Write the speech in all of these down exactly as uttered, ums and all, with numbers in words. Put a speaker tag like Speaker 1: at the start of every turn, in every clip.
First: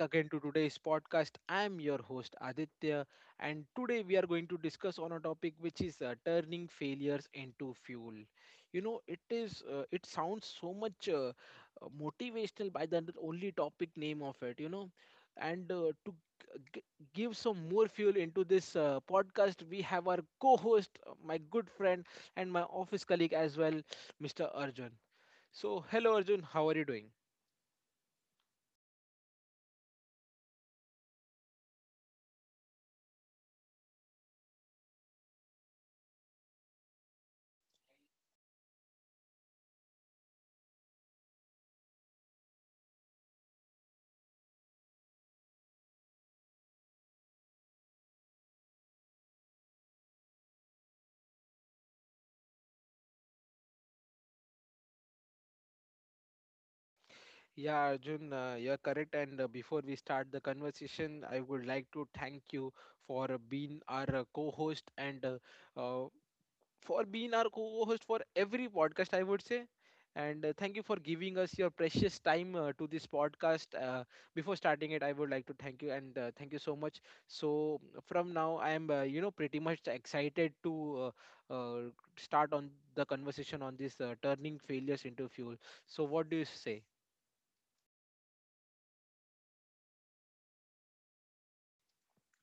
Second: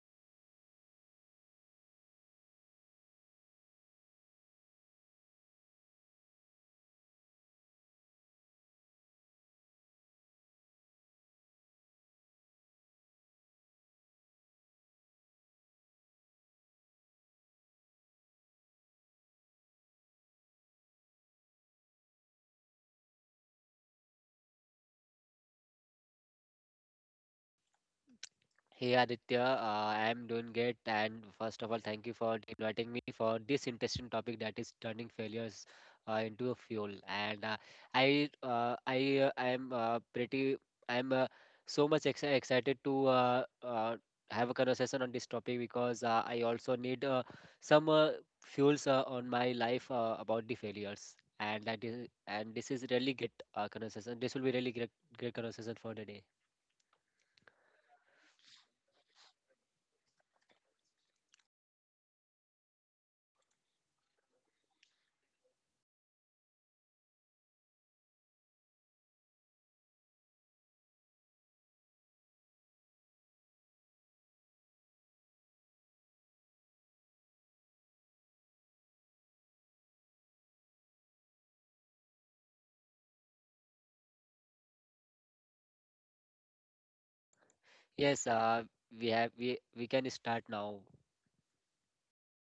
Speaker 1: again to today's podcast. I am your host Aditya, and today we are going to discuss on a topic which is uh, turning failures into fuel. You know, it is uh, it sounds so much uh, uh, motivational by the only topic name of it. You know, and uh, to g- give some more fuel into this uh, podcast, we have our co-host, uh, my good friend, and my office colleague as well, mister Arjun. So, hello Arjun, how are you doing?
Speaker 2: Hey Aditya, uh, I am doing great, and first of all, thank you for inviting me for this interesting topic that is turning failures uh, into a fuel. And uh, I, uh, I, uh, I am uh, pretty, I am uh, so much ex excited to uh, uh, have a conversation on this topic because uh, I also need uh, some uh, fuels uh, on my life uh, about the failures. And that is, and this is really great uh, conversation. This will be really great, great conversation for the day.
Speaker 1: Yeah, Arjun, uh, you're correct. And uh, before we start the conversation, I would like to thank you for uh, being our uh, co-host and uh, uh, for being our co-host for every podcast, I would say. And uh, thank you for giving us your precious time uh, to this podcast. Uh, before starting it, I would like to thank you and uh, thank you so much. So from now, I am uh, you know, pretty much excited to uh, uh, start on the conversation on this uh, turning failures into fuel. So what do you say?
Speaker 2: Yes, uh, we have we we can start now.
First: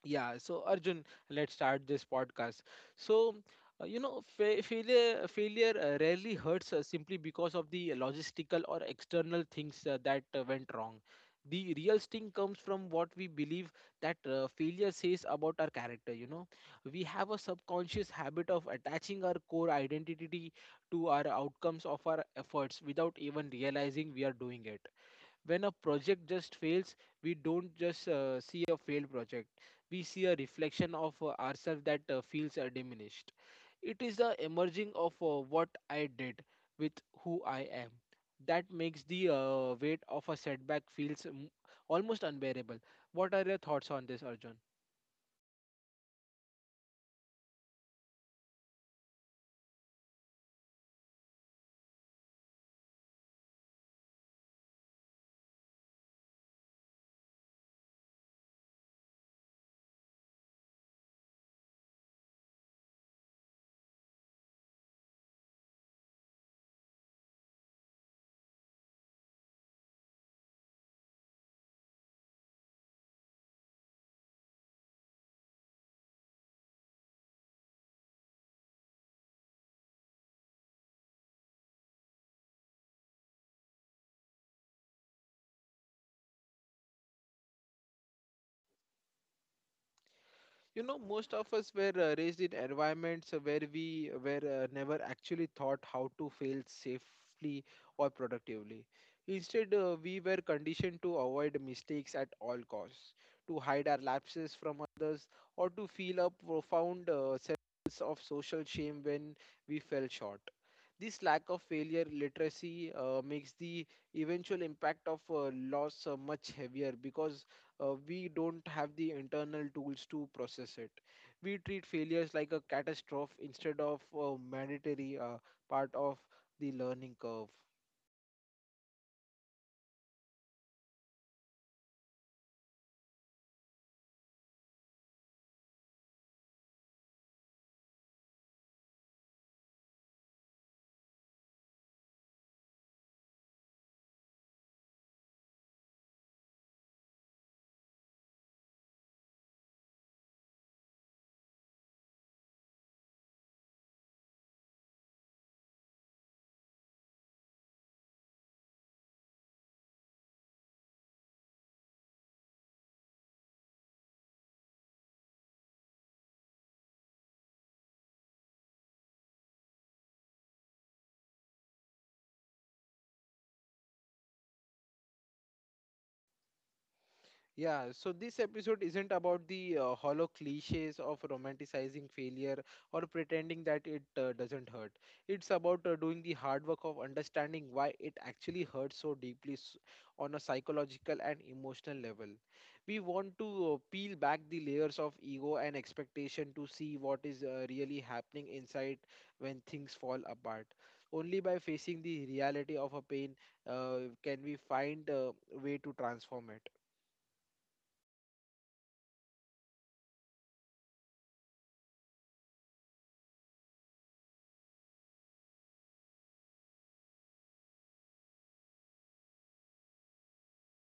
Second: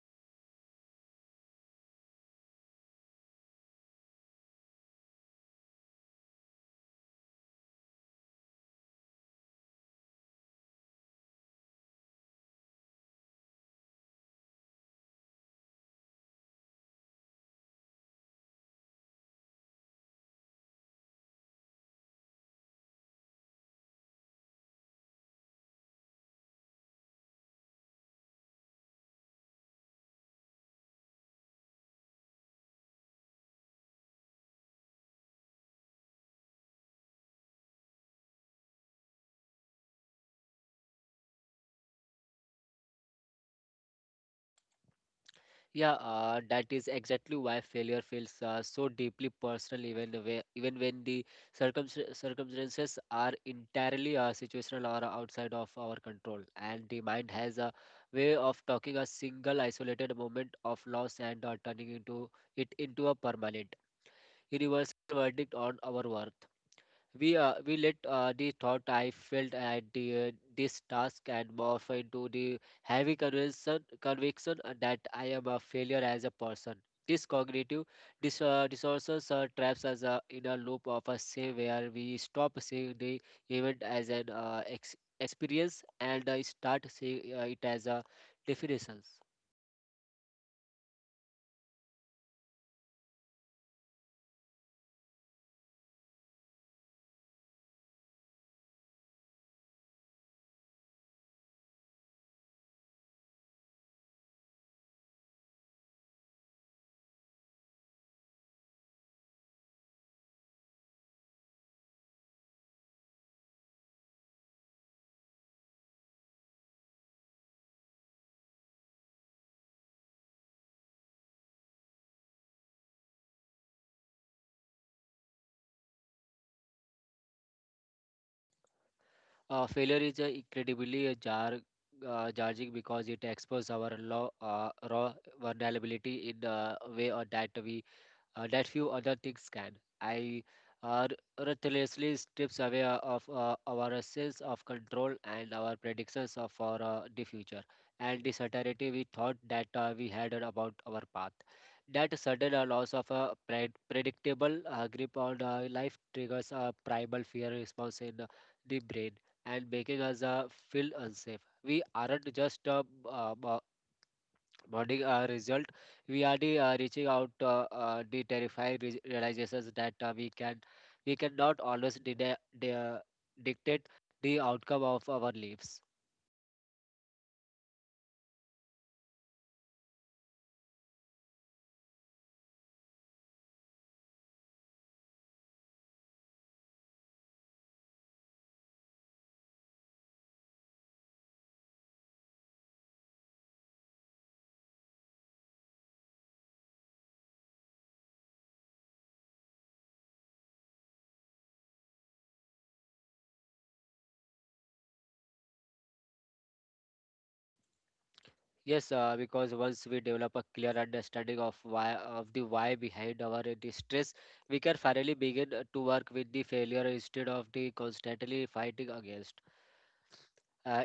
Speaker 1: Yeah, so Arjun, let's start this podcast. So, uh, you know, fa- failure uh, failure uh, rarely hurts uh, simply because of the logistical or external things uh, that uh, went wrong. The real sting comes from what we believe that uh, failure says about our character. You know, we have a subconscious habit of attaching our core identity to our outcomes of our efforts without even realizing we are doing it. When a project just fails, we don't just uh, see a failed project, we see a reflection of uh, ourselves that uh, feels uh, diminished. It is the emerging of uh, what I did with who I am that makes the uh, weight of a setback feels mm, almost unbearable. What are your thoughts on this, Arjun?
Speaker 2: Yeah, uh, that is exactly why failure feels uh, so deeply personal, even when, even when the circumst- circumstances are entirely uh, situational or outside of our control. And the mind has a way of talking a single isolated moment of loss and uh, turning into it into a permanent, universal verdict on our worth. We uh, we let uh, the thought I felt at the, uh, this task and morph into the heavy conviction conviction uh, that I am a failure as a person. This cognitive dis uh, disorders uh, traps us uh, in a loop of a say where we stop seeing the event as an uh, ex experience and uh, start seeing uh, it as a definition.
Speaker 1: You know, most of us were uh, raised in environments where we were uh, never actually taught how to fail safely or productively. Instead, uh, we were conditioned to avoid mistakes at all costs, to hide our lapses from others, or to feel a profound uh, sense of social shame when we fell short. This lack of failure literacy uh, makes the eventual impact of uh, loss uh, much heavier because uh, we don't have the internal tools to process it. We treat failures like a catastrophe instead of a mandatory uh, part of the learning curve.
Speaker 2: Uh, failure is a incredibly a jar, uh, jarring because it exposes our low, uh, raw vulnerability in a way uh, that we uh, that few other things can. I uh, ruthlessly strips away uh, of uh, our sense of control and our predictions of for uh, the future and the certainty we thought that uh, we had about our path. That sudden uh, loss of a pred- predictable uh, grip on uh, life triggers a primal fear response in uh, the brain and making us uh, feel unsafe. We aren't just uh, b- uh, b- bonding uh, result, we are the, uh, reaching out uh, uh, the terrifying re- realizations that uh, we can we cannot always de- de- dictate the outcome of our lives.
Speaker 1: Yeah, so this episode isn't about the uh, hollow cliches of romanticizing failure or pretending that it uh, doesn't hurt. It's about uh, doing the hard work of understanding why it actually hurts so deeply s- on a psychological and emotional level. We want to uh, peel back the layers of ego and expectation to see what is uh, really happening inside when things fall apart. Only by facing the reality of a pain uh, can we find a way to transform it.
Speaker 2: Yes, uh, because once we develop a clear understanding of why of the why behind our uh, distress, we can finally begin uh, to work with the failure instead of the constantly fighting against. Uh,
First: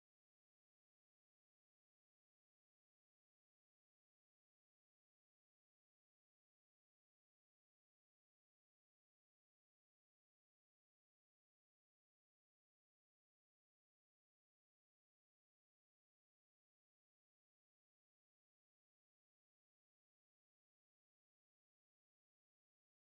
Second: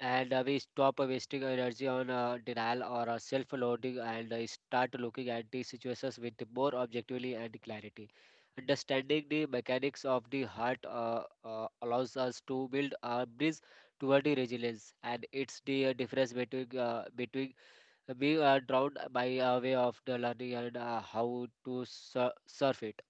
Speaker 2: and uh, We stop wasting energy on uh, denial or uh, self-loathing and uh, start looking at the situations with more objectively and clarity. Understanding the mechanics of the heart uh, uh, allows us to build a bridge toward the resilience, and it's the uh, difference between uh, between uh, being uh, drowned by a way of the learning and uh, how to sur- surf it.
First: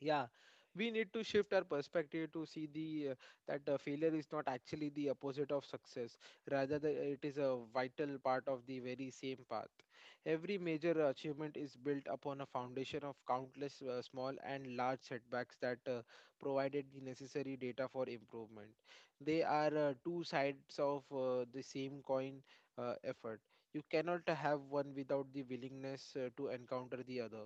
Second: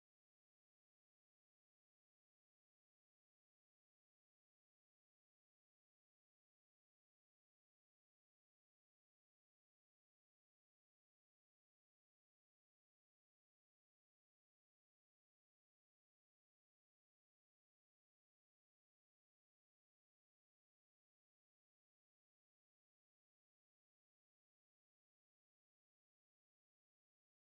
Speaker 1: Yeah, we need to shift our perspective to see the uh, that uh, failure is not actually the opposite of success. Rather, the, uh, it is a vital part of the very same path. Every major achievement is built upon a foundation of countless uh, small and large setbacks that uh, provided the necessary data for improvement. They are uh, two sides of uh, the same coin, uh, effort. You cannot have one without the willingness uh, to encounter the other.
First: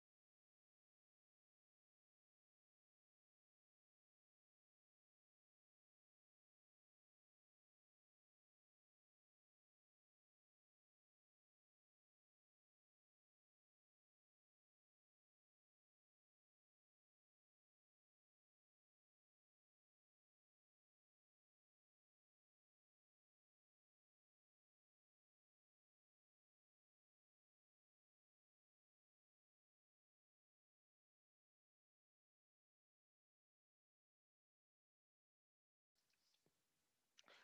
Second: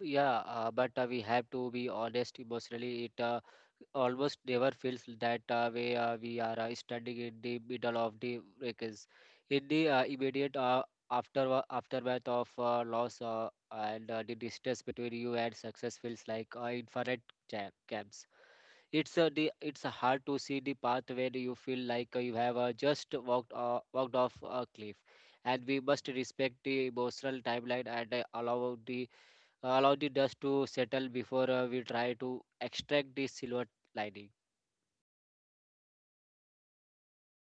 Speaker 2: Yeah, uh, but uh, we have to be honest emotionally. It uh, almost never feels that uh, way uh, we are uh, standing in the middle of the wreckage. In the uh, immediate uh, after uh, aftermath of uh, loss uh, and uh, the distance between you and success feels like uh, infinite ja- gaps. It's uh, the it's hard to see the path when you feel like uh, you have uh, just walked uh, walked off a cliff. And we must respect the emotional timeline and uh, allow the allow the dust to settle before uh, we try to extract the silver lining.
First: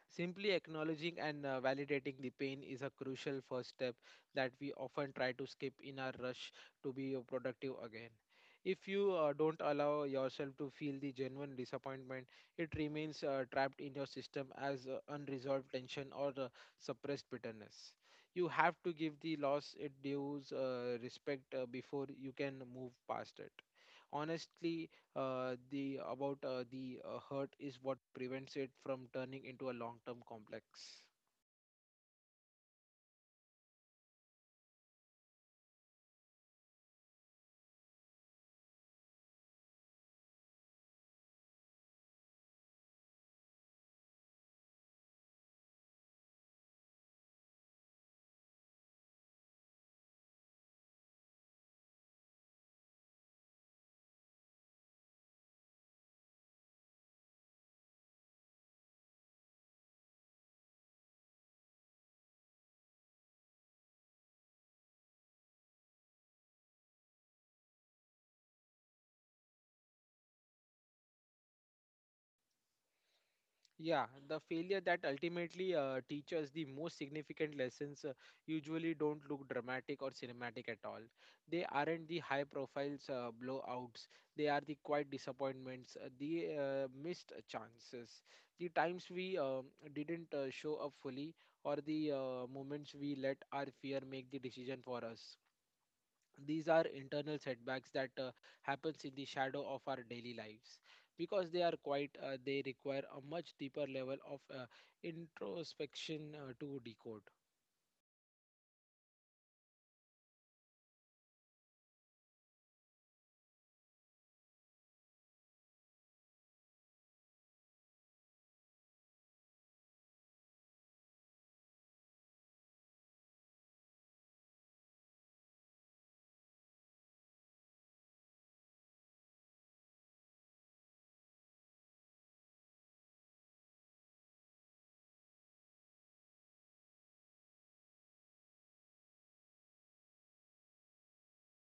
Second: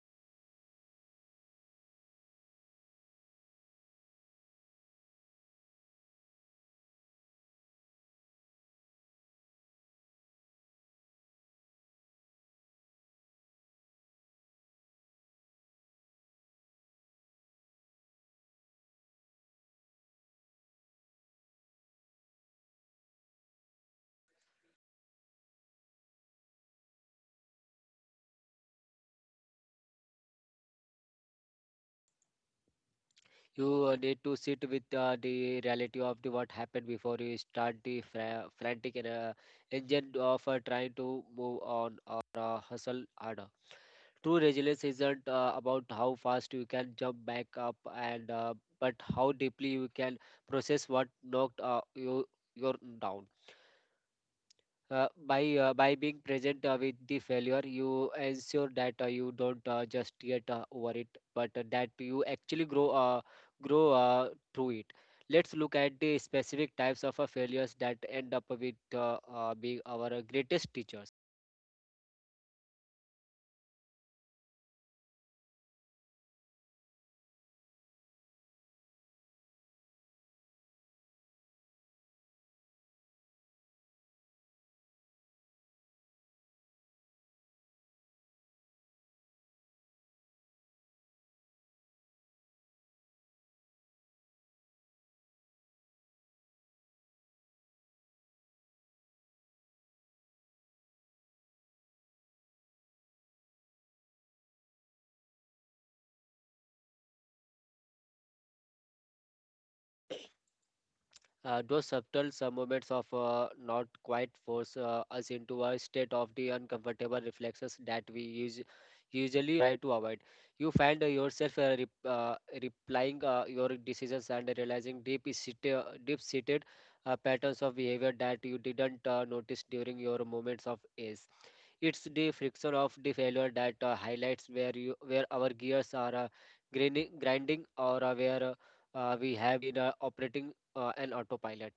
Speaker 1: Simply acknowledging and uh, validating the pain is a crucial first step that we often try to skip in our rush to be uh, productive again. If you uh, don't allow yourself to feel the genuine disappointment, it remains uh, trapped in your system as uh, unresolved tension or uh, suppressed bitterness. You have to give the loss it due uh, respect uh, before you can move past it honestly. Uh, the about uh, the uh, hurt is what prevents it from turning into a long-term complex.
Speaker 2: You uh, need to sit with uh, the reality of the what happened before you start the fra- frantic and, uh, engine of uh, trying to move on or uh, hustle harder. True resilience isn't uh, about how fast you can jump back up and uh, but how deeply you can process what knocked uh, you you down uh, by uh, by being present uh, with the failure you ensure that uh, you don't uh, just get uh, over it but uh, that you actually grow uh, grow uh, through it. Let's look at the specific types of uh, failures that end up with uh, uh, being our greatest teachers.
Speaker 1: Yeah, the failure that ultimately uh, teaches the most significant lessons uh, usually don't look dramatic or cinematic at all. They aren't the high profiles uh, blowouts. They are the quiet disappointments, uh, the uh, missed chances, the times we um, didn't uh, show up fully, or the uh, moments we let our fear make the decision for us. These are internal setbacks that uh, happens in the shadow of our daily lives because they are quite uh, they require a much deeper level of uh, introspection uh, to decode.
Speaker 2: Uh, those subtle sub moments of uh, not quite force uh, us into a state of the uncomfortable reflexes that we use, usually try to avoid. You find uh, yourself uh, rep, uh, replying uh, your decisions and realizing deep seated, deep seated uh, patterns of behavior that you didn't uh, notice during your moments of ease. It's the friction of the failure that uh, highlights where you where our gears are uh, grinding, grinding or uh, where uh, uh, we have been uh, operating uh, an autopilot.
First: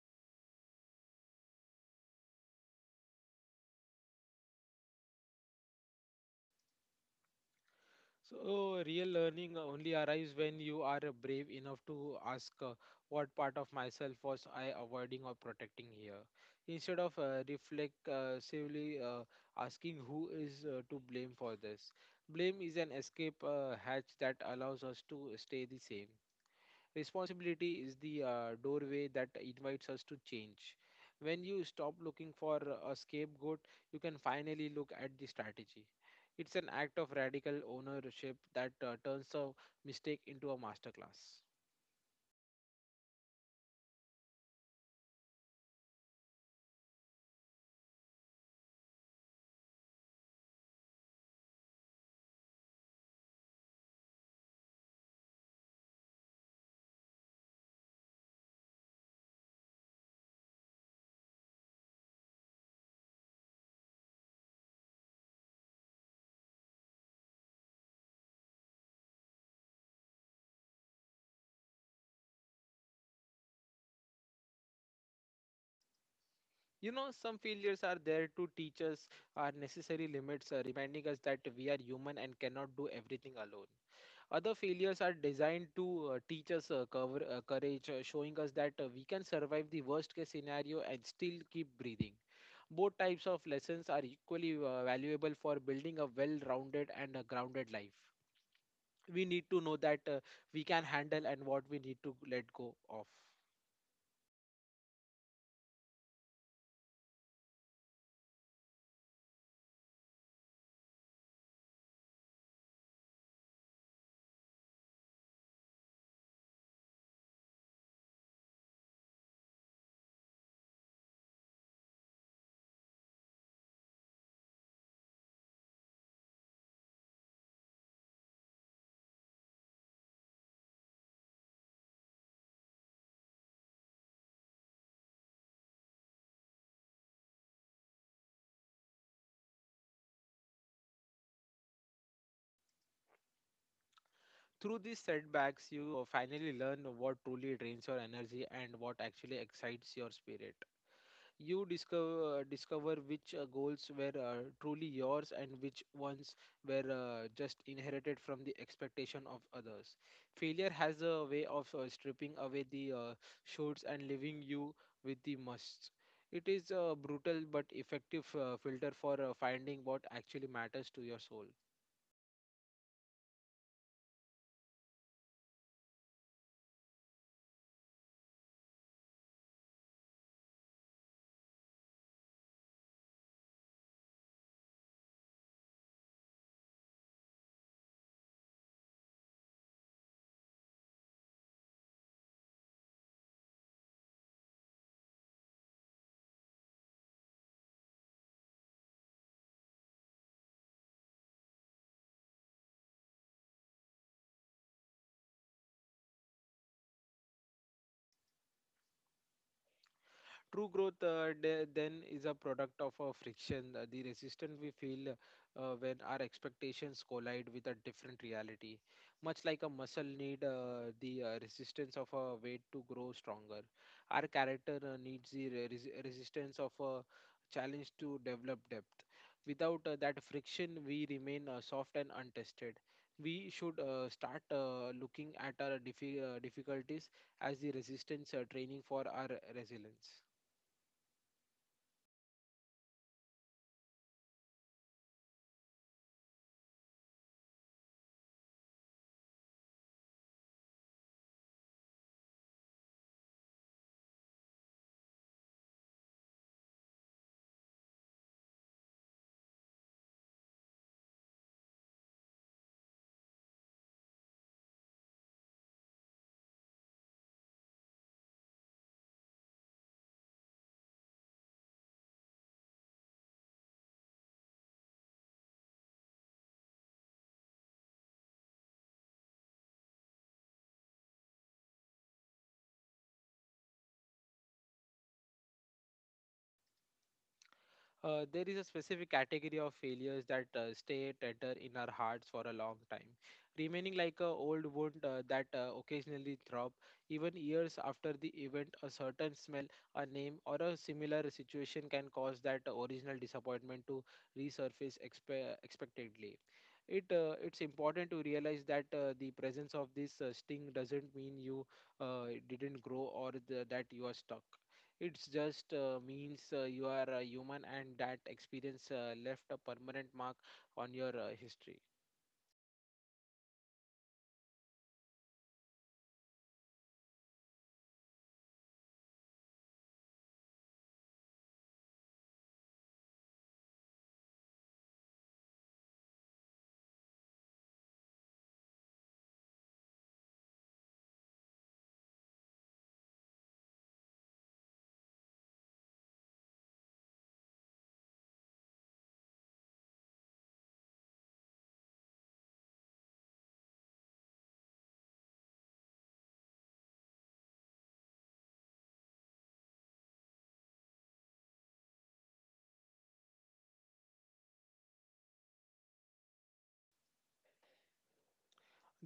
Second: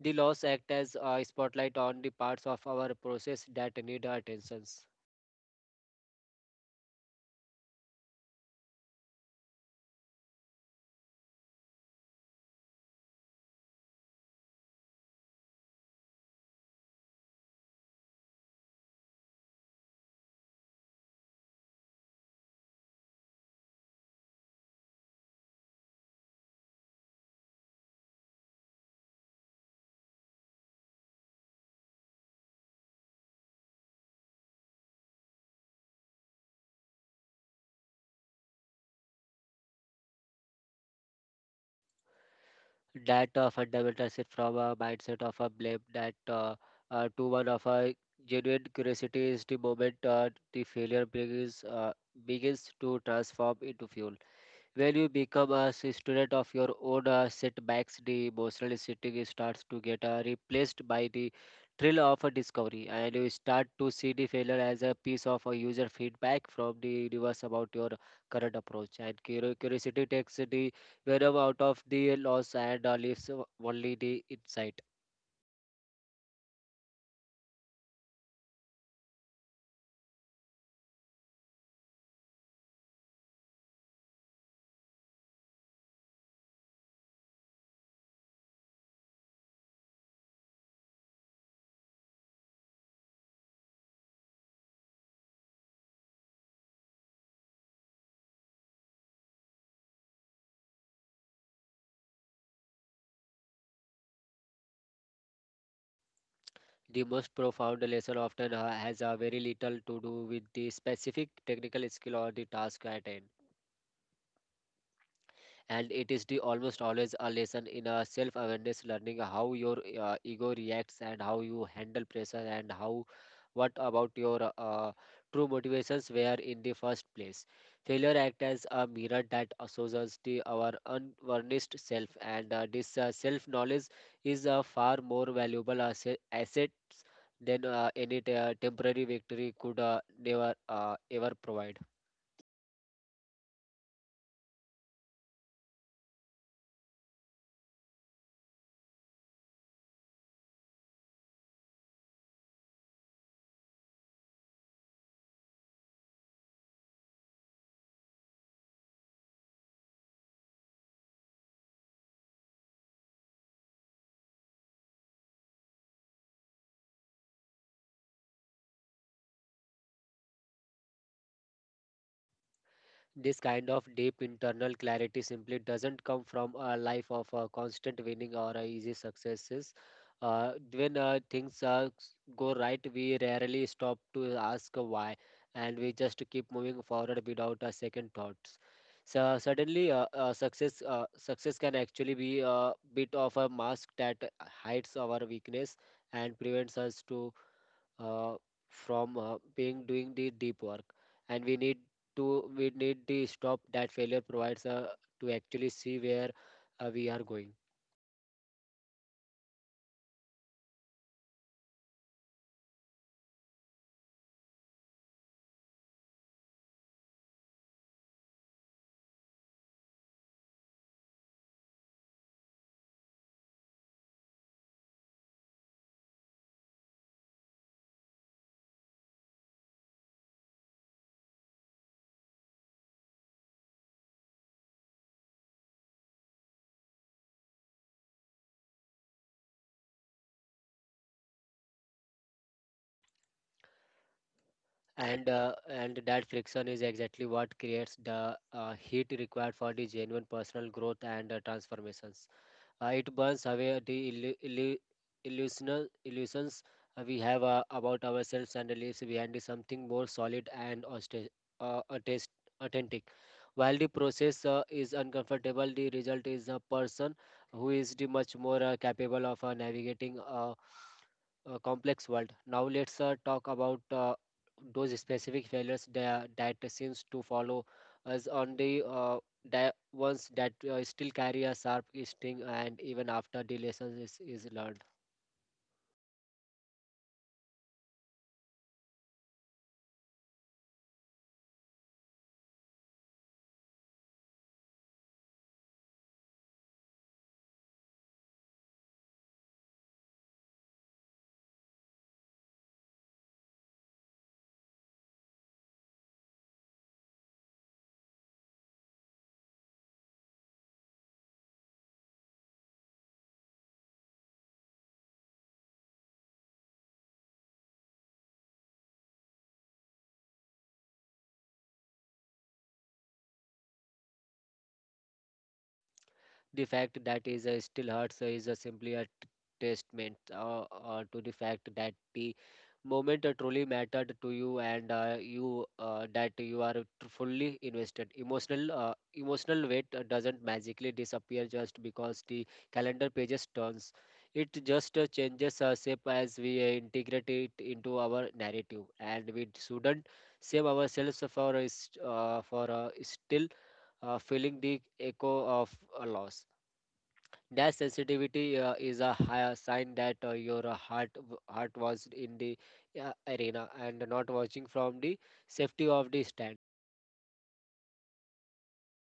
Speaker 2: The laws act as a spotlight on the parts of our process that need our attentions.
Speaker 1: So real learning only arrives when you are uh, brave enough to ask uh, what part of myself was I avoiding or protecting here, instead of uh, reflexively uh, asking who is uh, to blame for this. Blame is an escape uh, hatch that allows us to stay the same. Responsibility is the uh, doorway that invites us to change. When you stop looking for a scapegoat, you can finally look at the strategy. It's an act of radical ownership that uh, turns a mistake into a masterclass.
Speaker 2: That uh, fundamental shift from a mindset of a blame that uh, uh, to one of a genuine curiosity is the moment uh, the failure begins uh, begins to transform into fuel. When you become a s- student of your own uh, setbacks, the emotional sitting starts to get uh, replaced by the thrill of a discovery, and you start to see the failure as a piece of a user feedback from the universe about your current approach. And curi- curiosity takes the venom out of the loss and uh, leaves o- only the insight.
Speaker 1: You know, some failures are there to teach us our necessary limits, uh, reminding us that we are human and cannot do everything alone. Other failures are designed to uh, teach us uh, cover, uh, courage, uh, showing us that uh, we can survive the worst case scenario and still keep breathing. Both types of lessons are equally uh, valuable for building a well rounded and a grounded life. We need to know that uh, we can handle and what we need to let go of.
Speaker 2: The most profound lesson often uh, has uh, very little to do with the specific technical skill or the task at hand. And it is the almost always a lesson in a self awareness, learning how your uh, ego reacts and how you handle pressure and how what about your uh, true motivations were in the first place. Failure act as a mirror that shows us the our unvarnished self, and uh, this uh, self knowledge is a far more valuable asset asset than uh, any te- temporary victory could uh, never uh, ever provide.
Speaker 1: Through these setbacks, you uh, finally learn what truly drains your energy and what actually excites your spirit. You discover uh, discover which uh, goals were uh, truly yours and which ones were uh, just inherited from the expectation of others. Failure has a way of uh, stripping away the uh, shoulds and leaving you with the musts. It is a brutal but effective uh, filter for uh, finding what actually matters to your soul.
Speaker 2: This kind of deep internal clarity simply doesn't come from a life of uh, constant winning or uh, easy successes. Uh, when uh, things uh, s- go right, we rarely stop to ask why, and we just keep moving forward without a second thoughts. So suddenly, uh, uh, success uh, success can actually be a bit of a mask that hides our weakness and prevents us to uh, from uh, being doing the deep work, and we need to we need the stop that failure provides uh, to actually see where uh, we are going.
Speaker 1: True growth uh, de- then is a product of a friction, uh, the resistance we feel uh, when our expectations collide with a different reality. Much like a muscle need uh, the uh, resistance of a weight to grow stronger, our character uh, needs the re- resi- resistance of a challenge to develop depth. Without uh, that friction, we remain uh, soft and untested. We should uh, start uh, looking at our diffi- uh, difficulties as the resistance uh, training for our resilience.
Speaker 2: And uh, and that friction is exactly what creates the uh, heat required for the genuine personal growth and uh, transformations. Uh, it burns away the illu- illu- illusional illusions uh, we have uh, about ourselves and leaves behind something more solid and auste- uh, attest- authentic. While the process uh, is uncomfortable, the result is a person who is the much more uh, capable of uh, navigating a, a complex world. Now let's uh, talk about uh, those specific failures that, that seems to follow us on the uh, di- ones that uh, still carry a sharp sting and even after the lesson is, is learned.
Speaker 1: Uh, there is a specific category of failures that uh, stay tethered in our hearts for a long time, remaining like a old wound uh, that uh, occasionally throb even years after the event. A certain smell, a name, or a similar situation can cause that original disappointment to resurface expe- expectedly. It uh, it's important to realize that uh, the presence of this uh, sting doesn't mean you uh, didn't grow, or the, that you are stuck. It's just uh, means uh, you are a human and that experience uh, left a permanent mark on your uh, history.
Speaker 2: The fact that is uh, still hurts is uh, simply a t- testament uh, uh, to the fact that the moment uh, truly mattered to you and uh, you uh, that you are tr- fully invested. Emotional uh, emotional weight uh, doesn't magically disappear just because the calendar pages turns. It just uh, changes uh, shape as we uh, integrate it into our narrative, and we shouldn't save ourselves for uh, s- uh, for uh, still uh, feeling the echo of a loss. That sensitivity uh, is a higher sign that uh, your uh, heart w- heart was in the uh, arena and not watching from the safety of the stand.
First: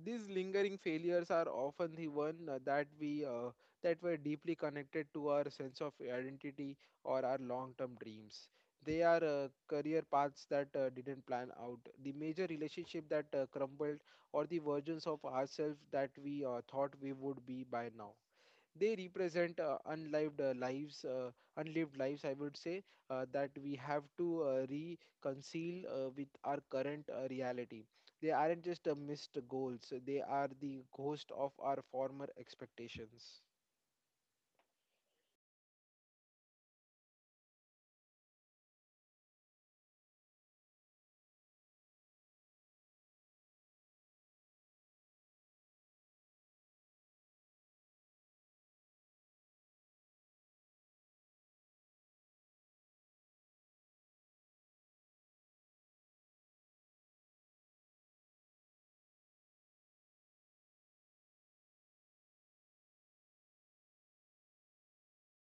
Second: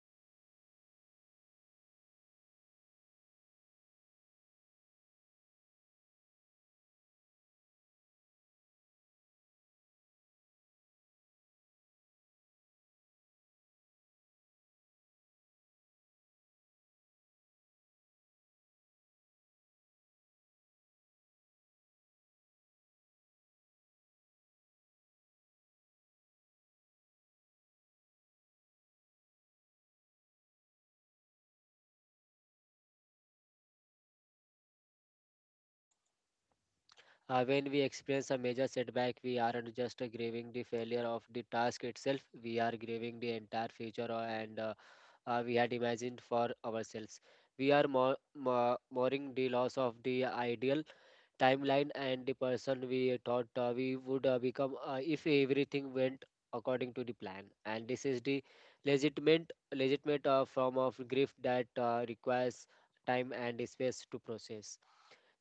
Speaker 1: These lingering failures are often the one uh, that we uh, that were deeply connected to our sense of identity or our long-term dreams. They are uh, career paths that uh, didn't plan out, the major relationship that uh, crumbled, or the versions of ourselves that we uh, thought we would be by now. They represent uh, unlived uh, lives uh, unlived lives, I would say, uh, that we have to uh, reconcile uh, with our current uh, reality. They aren't just uh, missed goals, they are the ghost of our former expectations.
Speaker 2: Uh, when we experience a major setback, we aren't just uh, grieving the failure of the task itself. We are grieving the entire future uh, and uh, uh, we had imagined for ourselves. We are more, more, mourning the loss of the ideal timeline and the person we thought uh, we would uh, become uh, if everything went according to the plan. And this is the legitimate legitimate uh, form of grief that uh, requires time and space to process.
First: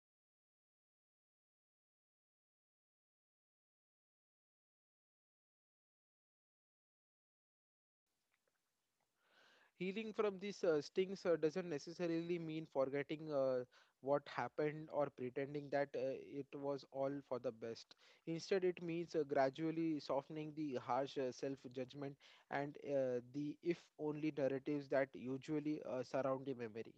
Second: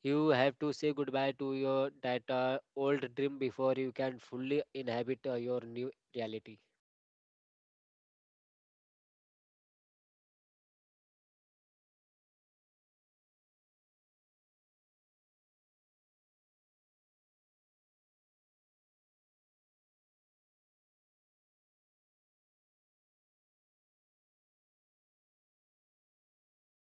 Speaker 2: You have to say goodbye to your that uh, old dream before you can fully inhabit uh, your new reality.
Speaker 1: Healing from these uh, stings uh, doesn't necessarily mean forgetting uh, what happened or pretending that uh, it was all for the best. Instead, it means uh, gradually softening the harsh uh, self judgment and uh, the if only narratives that usually uh, surround the memory.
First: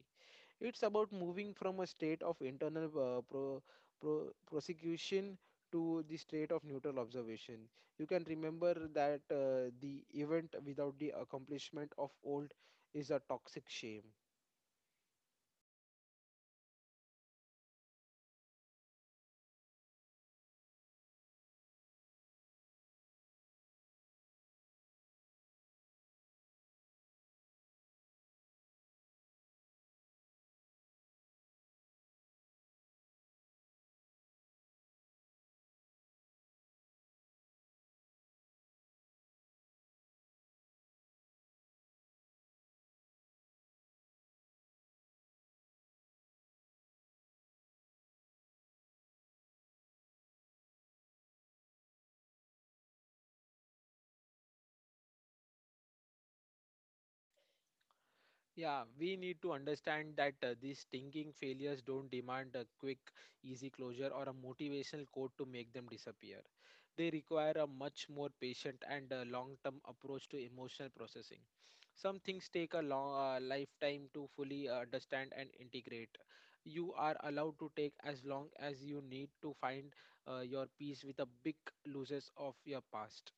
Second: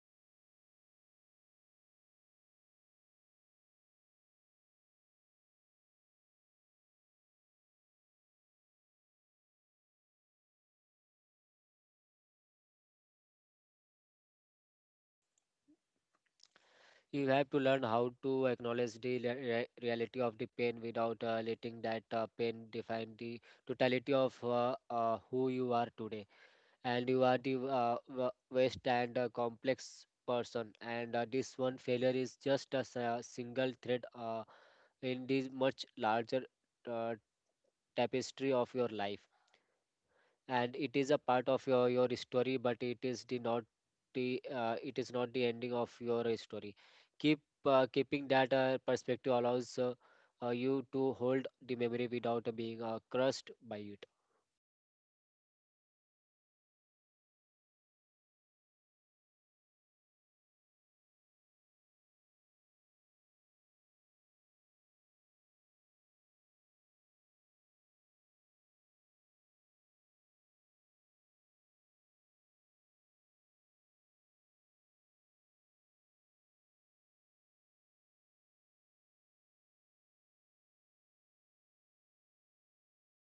Speaker 1: It's about moving from a state of internal uh, pro, pro, prosecution to the state of neutral observation. You can remember that uh, the event without the accomplishment of old is a toxic shame.
Speaker 2: You have to learn how to acknowledge the rea- rea- reality of the pain without uh, letting that uh, pain define the totality of uh, uh, who you are today. And you are the uh, v- vast and uh, complex person. And uh, this one failure is just a s- uh, single thread uh, in this much larger uh, tapestry of your life, and it is a part of your your story, but it is the not the uh, it is not the ending of your story. keep uh, Keeping that uh, perspective allows uh, uh, you to hold the memory without being uh, crushed by it.
Speaker 1: Yeah, we need to understand that uh, these stinking failures don't demand a quick, easy closure or a motivational quote to make them disappear. They require a much more patient and uh, long-term approach to emotional processing. Some things take a long uh, lifetime to fully uh, understand and integrate. You are allowed to take as long as you need to find uh, your peace with the big losses of your past.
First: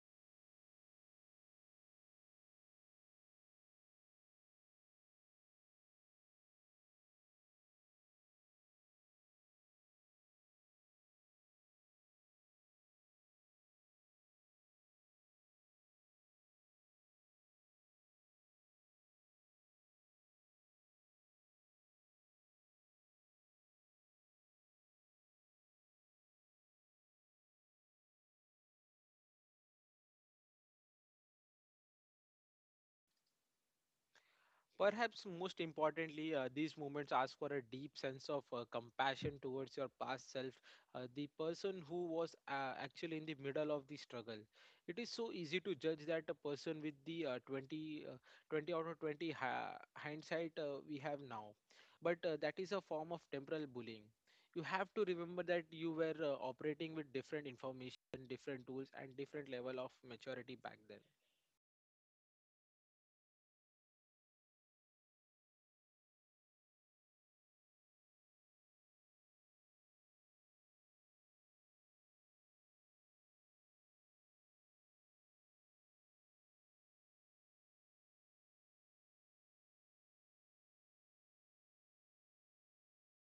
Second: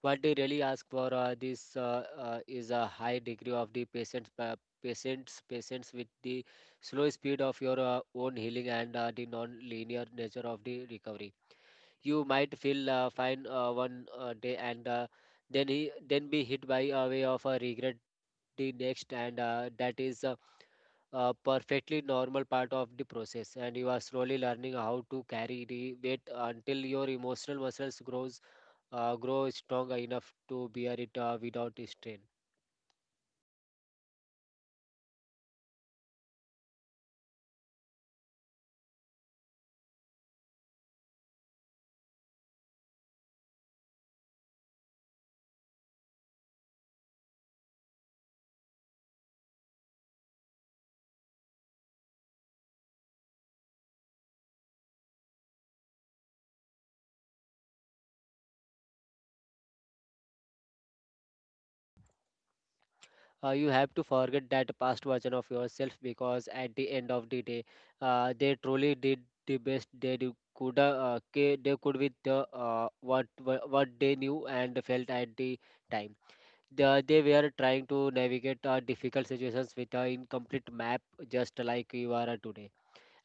Speaker 2: What they really ask for, uh, this uh, uh, is a high degree of the patience, pa- patient's patience with the slow speed of your uh, own healing and uh, the non-linear nature of the recovery. You might feel uh, fine uh, one uh, day, and uh, then he, then be hit by a way of a regret the next, and uh, that is a, a perfectly normal part of the process, and you are slowly learning how to carry the weight until your emotional muscles grows uh, grow strong enough to bear it uh, without strain.
Speaker 1: Perhaps most importantly, uh, these moments ask for a deep sense of uh, compassion towards your past self, uh, the person who was uh, actually in the middle of the struggle. It is so easy to judge that a person with the uh, twenty, uh, twenty out of twenty ha- hindsight uh, we have now, but uh, that is a form of temporal bullying. You have to remember that you were uh, operating with different information, different tools, and different level of maturity back then.
Speaker 2: Uh, you have to forget that past version of yourself, because at the end of the day, uh, they truly did the best they do, could, uh, uh, ca- they could with the uh, what wha- what they knew and felt at the time. The, they were trying to navigate uh, difficult situations with an incomplete map, just like you are uh, today.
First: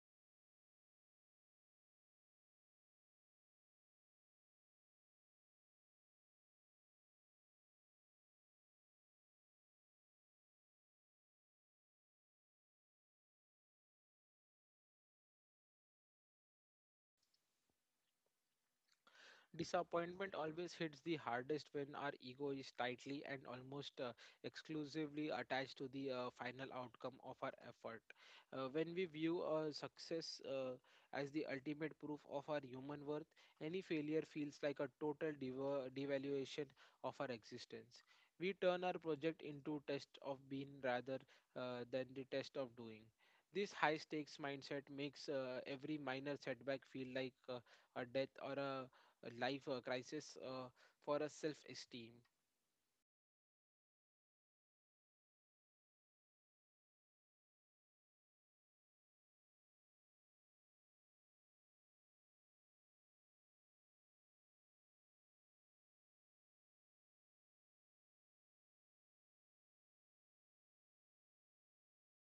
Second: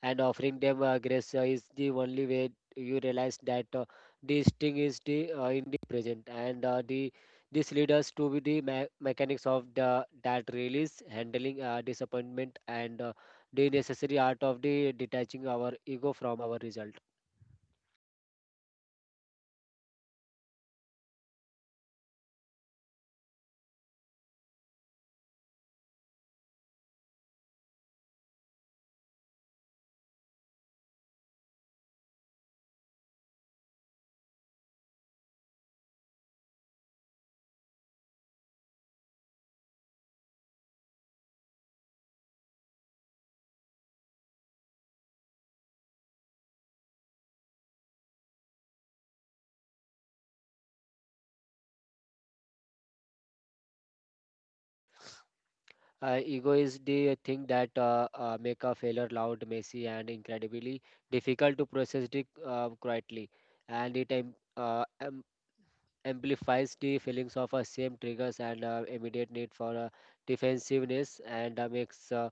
Speaker 2: And offering them uh, grace uh, is the only way you realize that uh, this thing is the uh, in the present, and uh, the this leads us to be the me- mechanics of the that release handling uh, disappointment and uh, the necessary art of the detaching our ego from our result.
Speaker 1: Disappointment always hits the hardest when our ego is tightly and almost uh, exclusively attached to the uh, final outcome of our effort. Uh, when we view a success uh, as the ultimate proof of our human worth, any failure feels like a total deva- devaluation of our existence. We turn our project into test of being rather uh, than the test of doing. This high stakes mindset makes uh, every minor setback feel like uh, a death or a life uh, crisis uh, for a self esteem.
Speaker 2: Uh, ego is the thing that uh, uh, make a failure loud, messy, and incredibly difficult to process it uh, quietly, and it um, uh, amplifies the feelings of uh, same triggers and uh, immediate need for uh, defensiveness, and uh, makes uh,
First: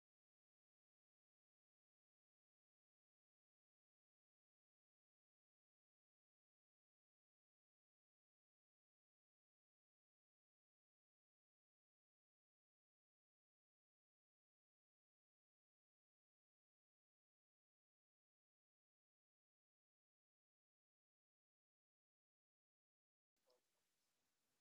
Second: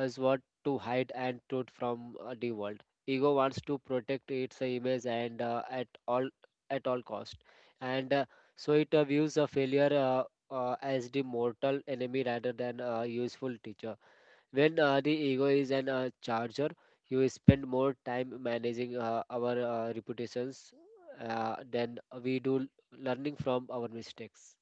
Speaker 2: us want to hide and truth from uh, the world. Ego wants to protect its uh, image and uh, at all at all cost, and uh, so it uh, views a failure, uh, uh, as the mortal enemy rather than a useful teacher. When uh, the ego is an uh, charger, you spend more time managing uh, our uh, reputations uh, than we do learning from our mistakes.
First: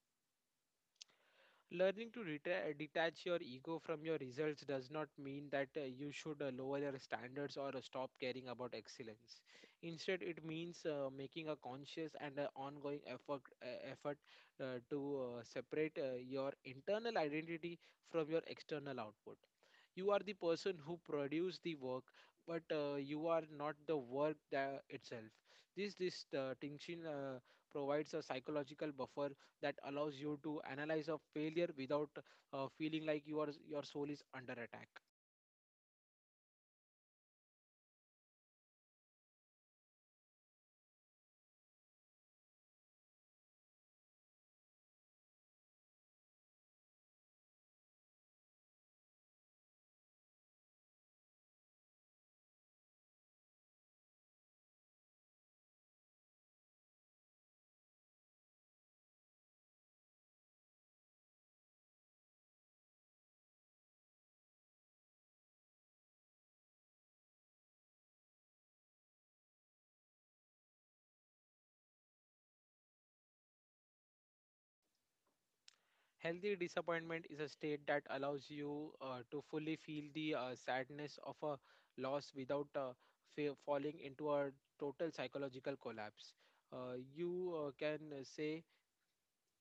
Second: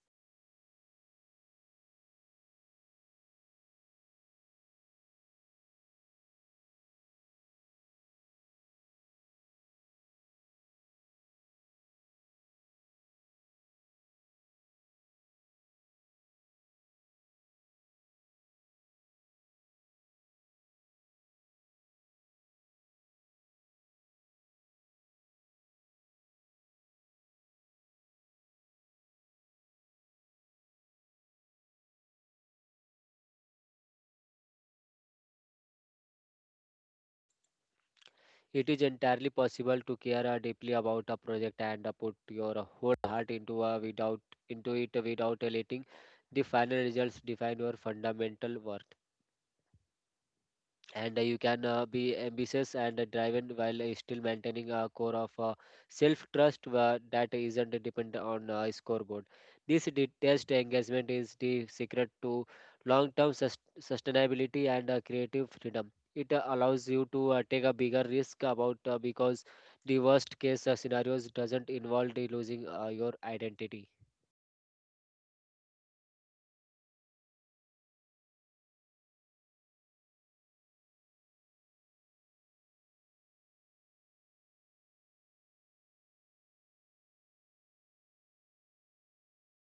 Speaker 1: Learning to reta- detach your ego from your results does not mean that uh, you should uh, lower your standards or uh, stop caring about excellence. Instead, it means uh, making a conscious and uh, ongoing effort, uh, effort uh, to uh, separate uh, your internal identity from your external output. You are the person who produce the work, but uh, you are not the work that itself. This this uh, distinction uh, provides a psychological buffer that allows you to analyze a failure without uh, feeling like your your soul is under attack.
Speaker 2: It is entirely possible to care uh, deeply about a project and uh, put your whole heart into uh, without into it without letting the final results define your fundamental worth. And uh, you can uh, be ambitious and uh, driven while uh, still maintaining a core of uh, self trust uh, that isn't dependent on uh, scoreboard. This de- test engagement is the secret to long term sus- sustainability and uh, creative freedom. It uh, allows you to uh, take a bigger risk about uh, because the worst case uh, scenarios doesn't involve the losing uh, your identity.
Speaker 1: Healthy disappointment is a state that allows you uh, to fully feel the uh, sadness of a loss without uh, fa- falling into a total psychological collapse. uh, you uh, can uh, say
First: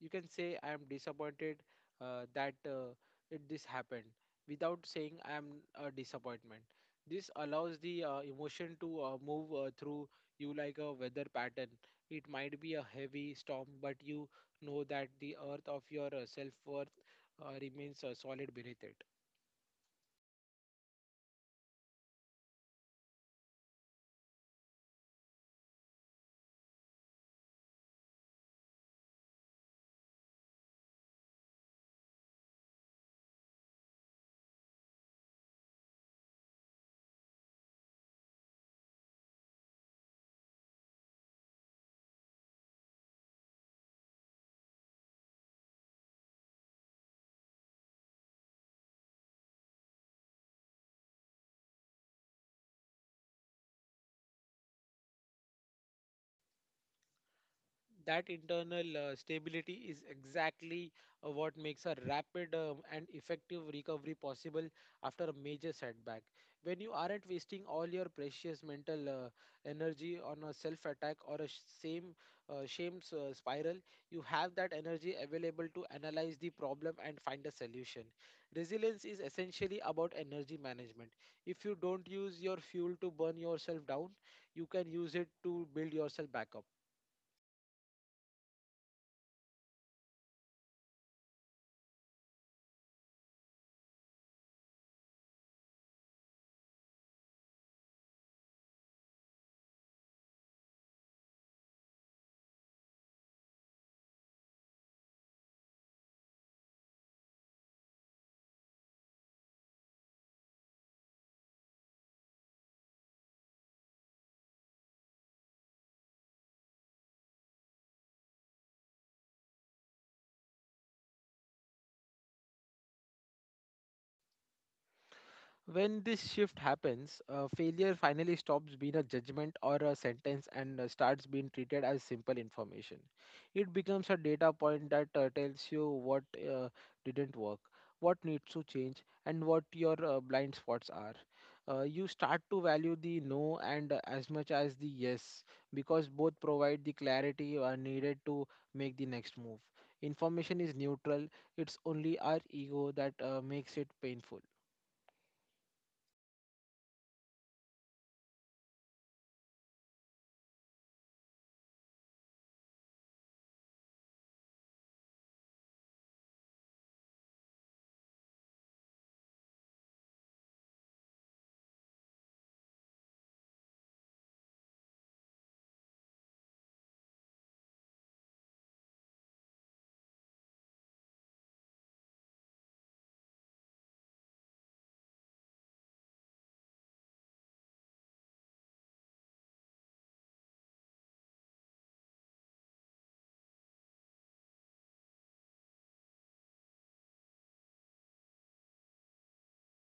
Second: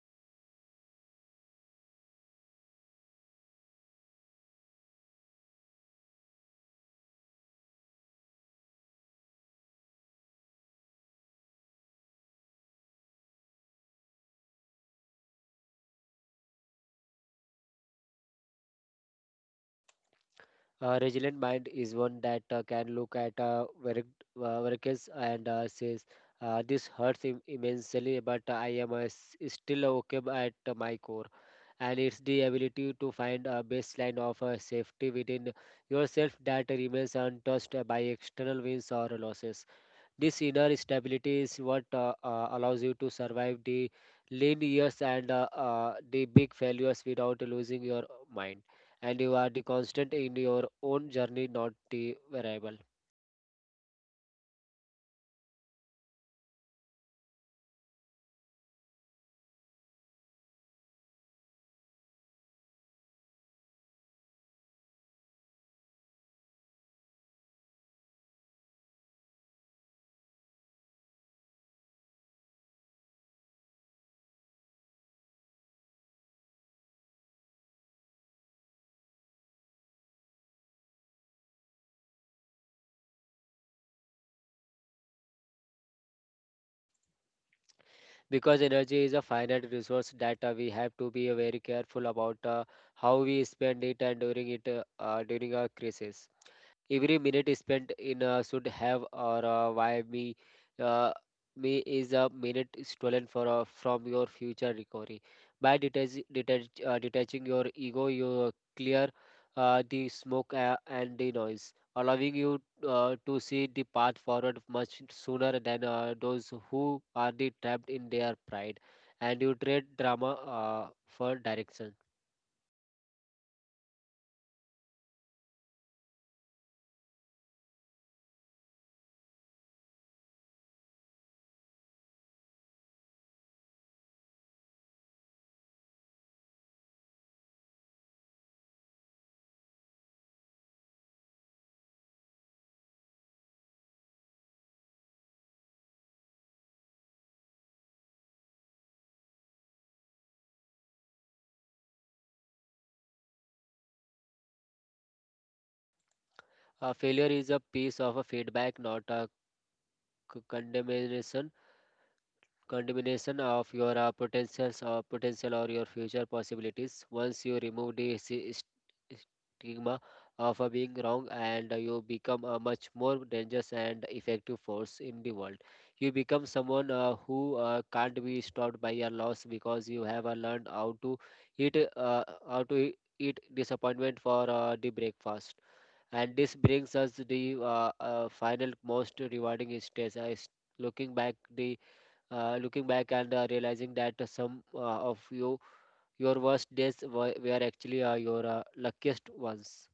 Speaker 1: you can say, I am disappointed uh, that uh, it this happened, without saying I am a disappointment. This allows the uh, emotion to uh, move uh, through you like a weather pattern. It might be a heavy storm, but you know that the earth of your uh, self-worth uh, remains uh, solid beneath it.
Speaker 2: A resilient mind is one that uh, can look at uh, work, uh, workers and uh, says, uh, "This hurts im- immensely, but I am uh, s- still okay at uh, my core." And it's the ability to find a baseline of uh, safety within yourself that remains untouched by external wins or losses. This inner stability is what uh, uh, allows you to survive the lean years and uh, uh, the big failures without losing your mind. And you are the constant in your own journey, not the variable.
Speaker 1: That internal uh, stability is exactly uh, what makes a rapid um, and effective recovery possible after a major setback. When you aren't wasting all your precious mental uh, energy on a self attack or a sh- same uh, shame s- uh, spiral, you have that energy available to analyze the problem and find a solution. Resilience is essentially about energy management. If you don't use your fuel to burn yourself down, you can use it to build yourself back up.
Speaker 2: Because energy is a finite resource that uh, we have to be very careful about uh, how we spend it, and during it uh, uh, during a crisis. Every minute spent in uh, should have or uh, why me uh, me is a minute stolen for uh, from your future recovery. By detach, detach, uh, detaching your ego, you clear uh, the smoke uh, and the noise, allowing you uh, to see the path forward much sooner than uh, those who are the trapped in their pride, and you trade drama uh, for direction.
Speaker 1: When this shift happens, uh, failure finally stops being a judgment or a sentence and uh, starts being treated as simple information. It becomes a data point that uh, tells you what uh, didn't work, what needs to change, and what your uh, blind spots are. Uh, you start to value the no and uh, as much as the yes, because both provide the clarity uh, needed to make the next move. Information is neutral; it's only our ego that uh, makes it painful.
Speaker 2: Uh, failure is a piece of a feedback, not a c- condemnation. Contamination of your uh, potentials or potential or your future possibilities. Once you remove the si- st- stigma of uh, being wrong, and uh, you become a much more dangerous and effective force in the world. You become someone uh, who uh, can't be stopped by your loss because you have uh, learned how to eat uh, how to eat disappointment for uh, the breakfast. And this brings us the uh, uh, final, most rewarding stage. I s- looking back the uh, looking back and uh, realizing that uh, some uh, of you your worst days were, were actually uh, your uh, luckiest ones.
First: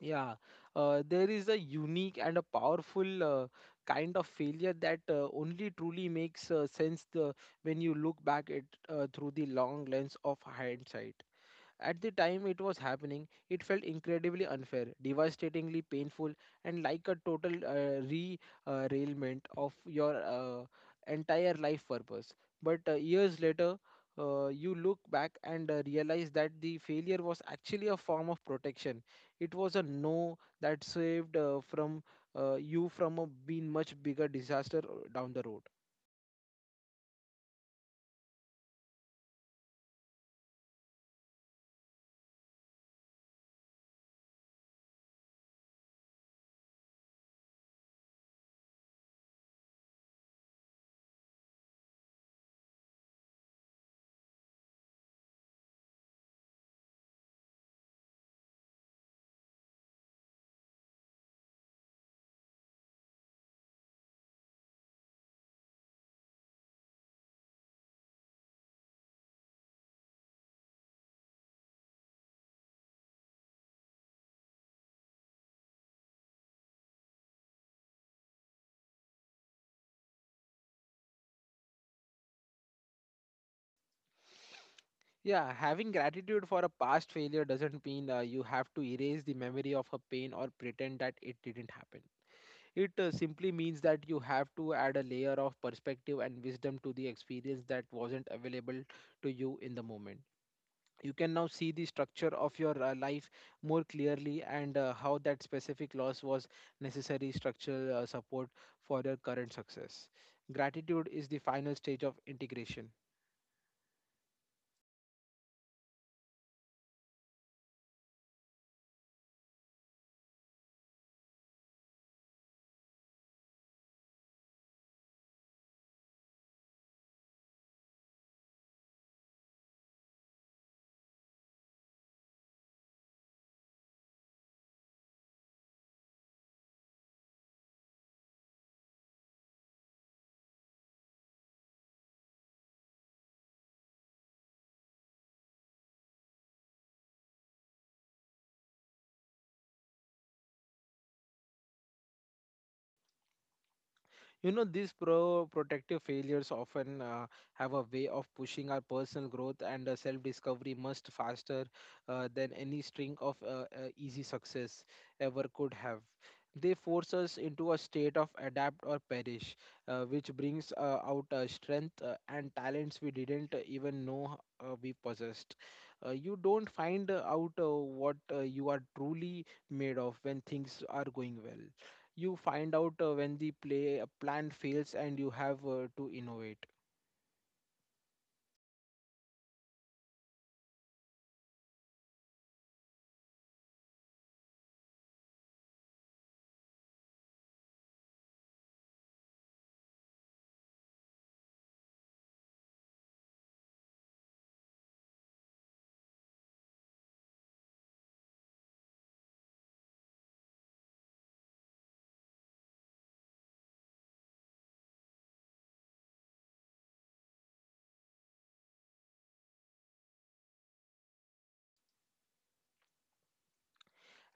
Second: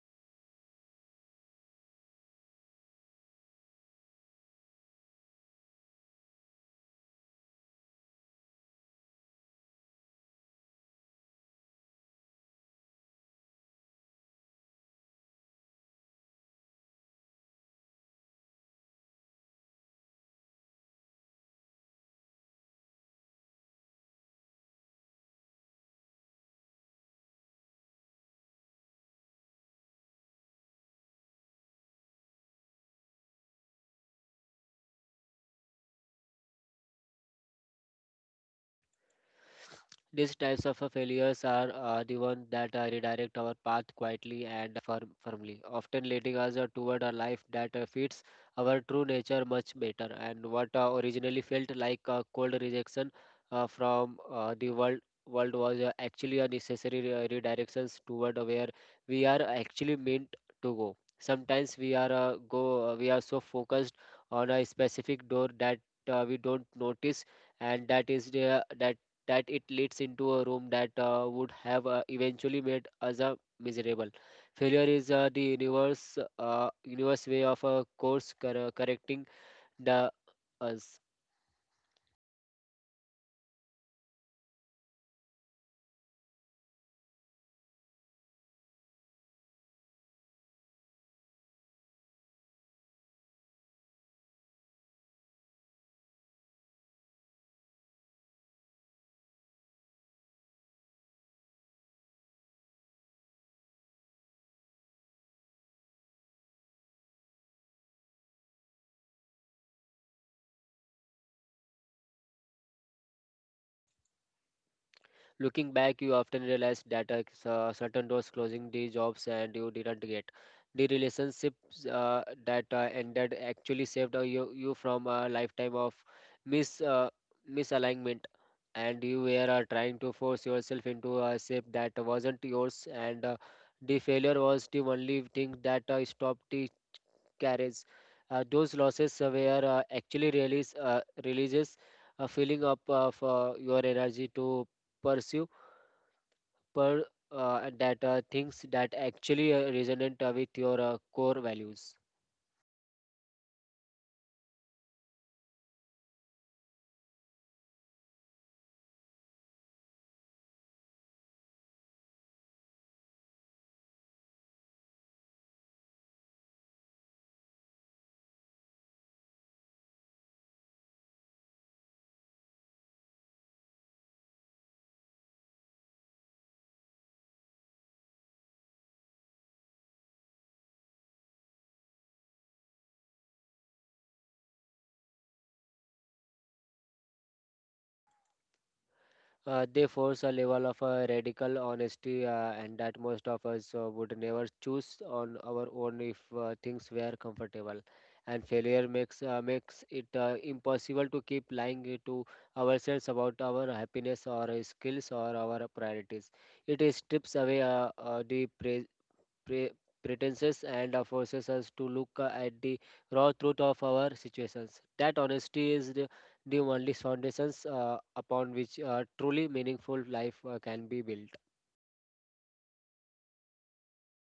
Speaker 1: Yeah, uh, there is a unique and a powerful uh, kind of failure that uh, only truly makes uh, sense the, when you look back at uh, through the long lens of hindsight. At the time it was happening, it felt incredibly unfair, devastatingly painful, and like a total uh, re uh, railment of your uh, entire life purpose. But uh, years later, uh, you look back and uh, realize that the failure was actually a form of protection. It was a no that saved uh, from uh, you from a being much bigger disaster uh, down the road.
Speaker 2: These types of uh, failures are uh, the ones that uh, redirect our path quietly and firm, firmly, often leading us uh, toward a life that uh, fits our true nature much better. And what uh, originally felt like a cold rejection uh, from uh, the world world was uh, actually a necessary re- redirections toward where we are actually meant to go. Sometimes we are uh, go uh, we are so focused on a specific door that uh, we don't notice, and that is the that that it leads into a room that uh, would have uh, eventually made us uh, miserable. Failure is uh, the universe, uh, universe way of a course cor- correcting the us.
Speaker 1: Yeah, having gratitude for a past failure doesn't mean uh, you have to erase the memory of a pain or pretend that it didn't happen. It uh, simply means that you have to add a layer of perspective and wisdom to the experience that wasn't available to you in the moment. You can now see the structure of your uh, life more clearly, and uh, how that specific loss was necessary structural uh, support for your current success. Gratitude is the final stage of integration.
Speaker 2: Looking back, you often realize that uh, s- uh, certain doors closing, the jobs and you didn't get. The relationships uh, that uh, ended actually saved uh, you, you from a lifetime of mis, uh, misalignment, and you were uh, trying to force yourself into a shape that wasn't yours, and uh, the failure was the only thing that uh, stopped the carriage. Uh, those losses uh, were uh, actually release uh, releases, a filling up of uh, your energy to pursue per uh, that uh, things that actually uh, resonate uh, with your uh, core values.
Speaker 1: You know, these pro protective failures often uh, have a way of pushing our personal growth and uh, self-discovery much faster uh, than any string of uh, uh, easy success ever could have. They force us into a state of adapt or perish, uh, which brings uh, out uh, strength uh, and talents we didn't uh, even know uh, we possessed. Uh, you don't find uh, out uh, what uh, you are truly made of when things are going well. You find out uh, when the play uh, plan fails and you have uh, to innovate.
Speaker 2: Uh, they force a level of uh, radical honesty, uh, and that most of us uh, would never choose on our own if uh, things were comfortable. And failure makes uh, makes it uh, impossible to keep lying to ourselves about our happiness or uh, skills or our priorities. It is strips away uh, uh, the pra pre- pretenses and uh, forces us to look uh, at the raw truth of our situations. That honesty is the, the only foundations uh, upon which uh, truly meaningful life uh, can be built.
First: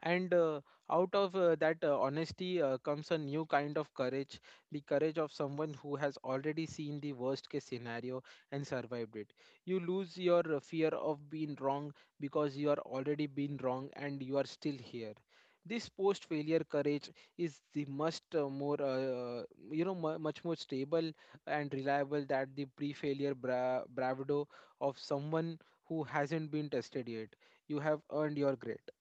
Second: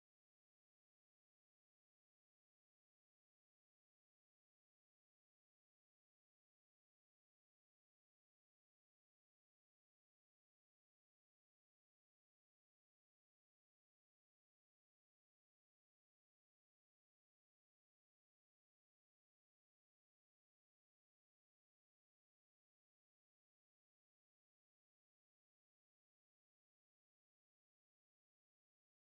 Speaker 1: And uh, out of uh, that uh, honesty uh, comes a new kind of courage, the courage of someone who has already seen the worst case scenario and survived it. You lose your uh, fear of being wrong, because you are already been wrong and you are still here. This post failure courage is the much uh, more uh, you know mu much more stable and reliable that the pre failure bra- bravado of someone who hasn't been tested yet. You have earned your grade.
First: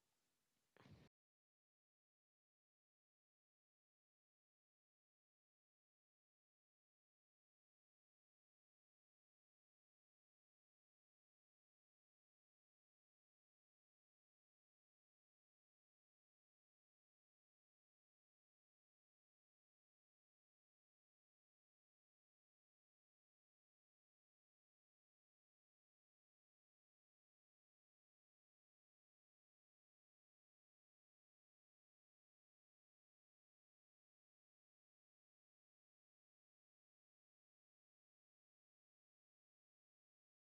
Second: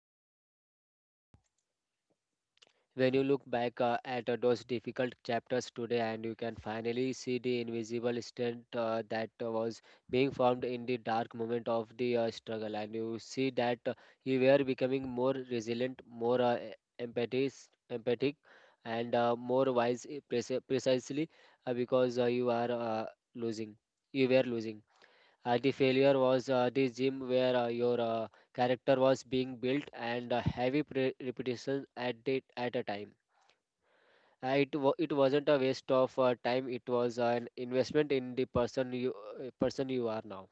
Speaker 2: When you look back uh, at uh, those difficult chapters today, and you can finally see the invisible strength uh, that uh, was being formed in the dark moment of the uh, struggle, and you see that uh, you were becoming more resilient, more uh, empathic, empathic, and uh, more wise, eh, preci- precisely uh, because uh, you are uh, losing. You were losing. Uh, the failure was uh, the gym where uh, your uh, character was being built, and uh, heavy pre- repetition at it at a time. Uh, it wa it wasn't a waste of uh, time. It was an investment in the person you uh, person you are now.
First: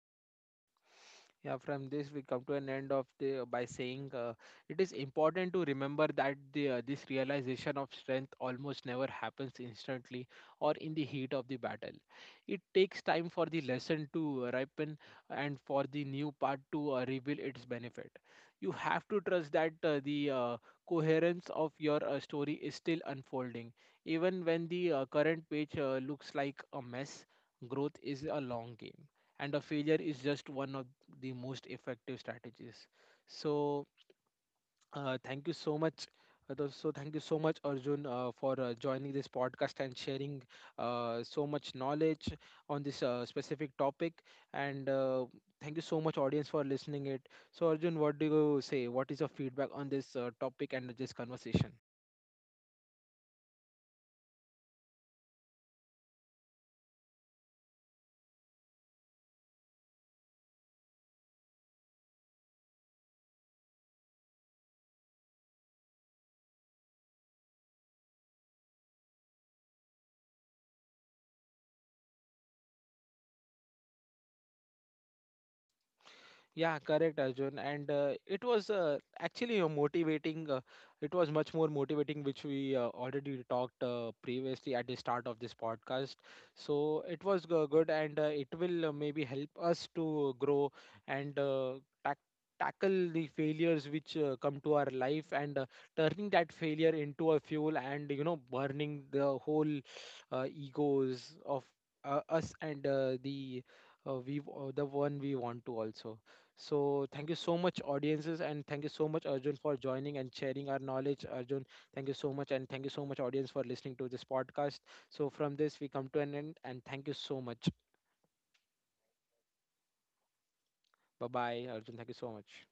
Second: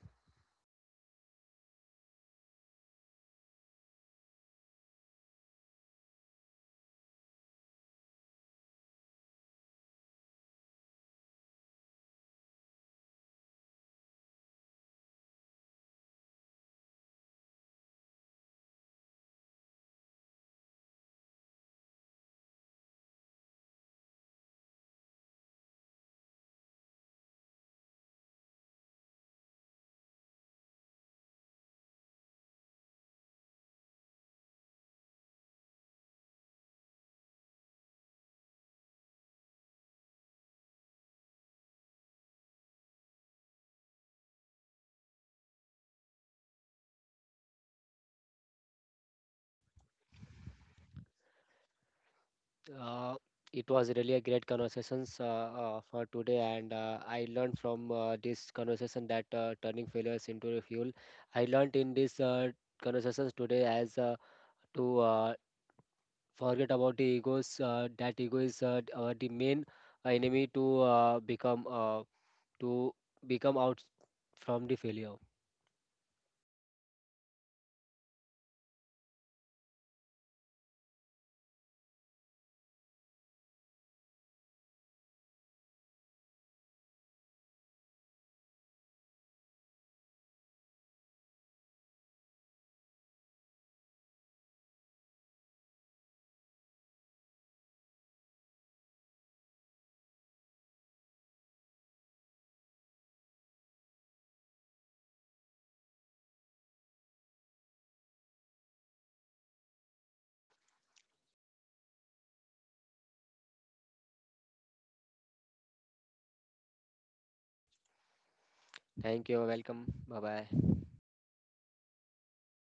Speaker 1: Yeah, from this we come to an end of the uh, by saying uh, it is important to remember that the uh, this realization of strength almost never happens instantly or in the heat of the battle. It takes time for the lesson to ripen and for the new part to uh, reveal its benefit. You have to trust that uh, the uh, coherence of your uh, story is still unfolding, even when the uh, current page uh, looks like a mess. Growth is a long game, and a failure is just one of the most effective strategies. So uh, thank you so much. Uh, th- so thank you so much, Arjun, uh, for uh, joining this podcast and sharing uh, so much knowledge on this uh, specific topic. And uh, thank you so much, audience, for listening it. So Arjun, what do you say? What is your feedback on this uh, topic and this conversation?
Speaker 2: Uh, it was really a great conversations uh, uh, for today, and uh, I learned from uh, this conversation that uh, turning failures into a fuel. I learned in this uh, conversations today as uh, to uh, forget about the egos. Uh, that ego is uh, d- uh, the main enemy to uh, become uh, to become out from the failure.
Speaker 1: Yeah, correct, Arjun. And uh, it was uh, actually a motivating. Uh, it was much more motivating, which we uh, already talked uh, previously at the start of this podcast. So it was go- good, and uh, it will uh, maybe help us to grow and uh, tack tackle the failures which uh, come to our life, and uh, turning that failure into a fuel, and you know, burning the whole uh, egos of uh, us and uh, the uh, we uh, the one we want to also. So thank you so much, audiences, and thank you so much, Arjun, for joining and sharing our knowledge. Arjun, thank you so much, and thank you so much, audience, for listening to this podcast. So from this, we come to an end, and thank you so much.
Speaker 2: Thank you. Welcome. Bye bye.
Speaker 1: Bye bye, Arjun. Thank you so much.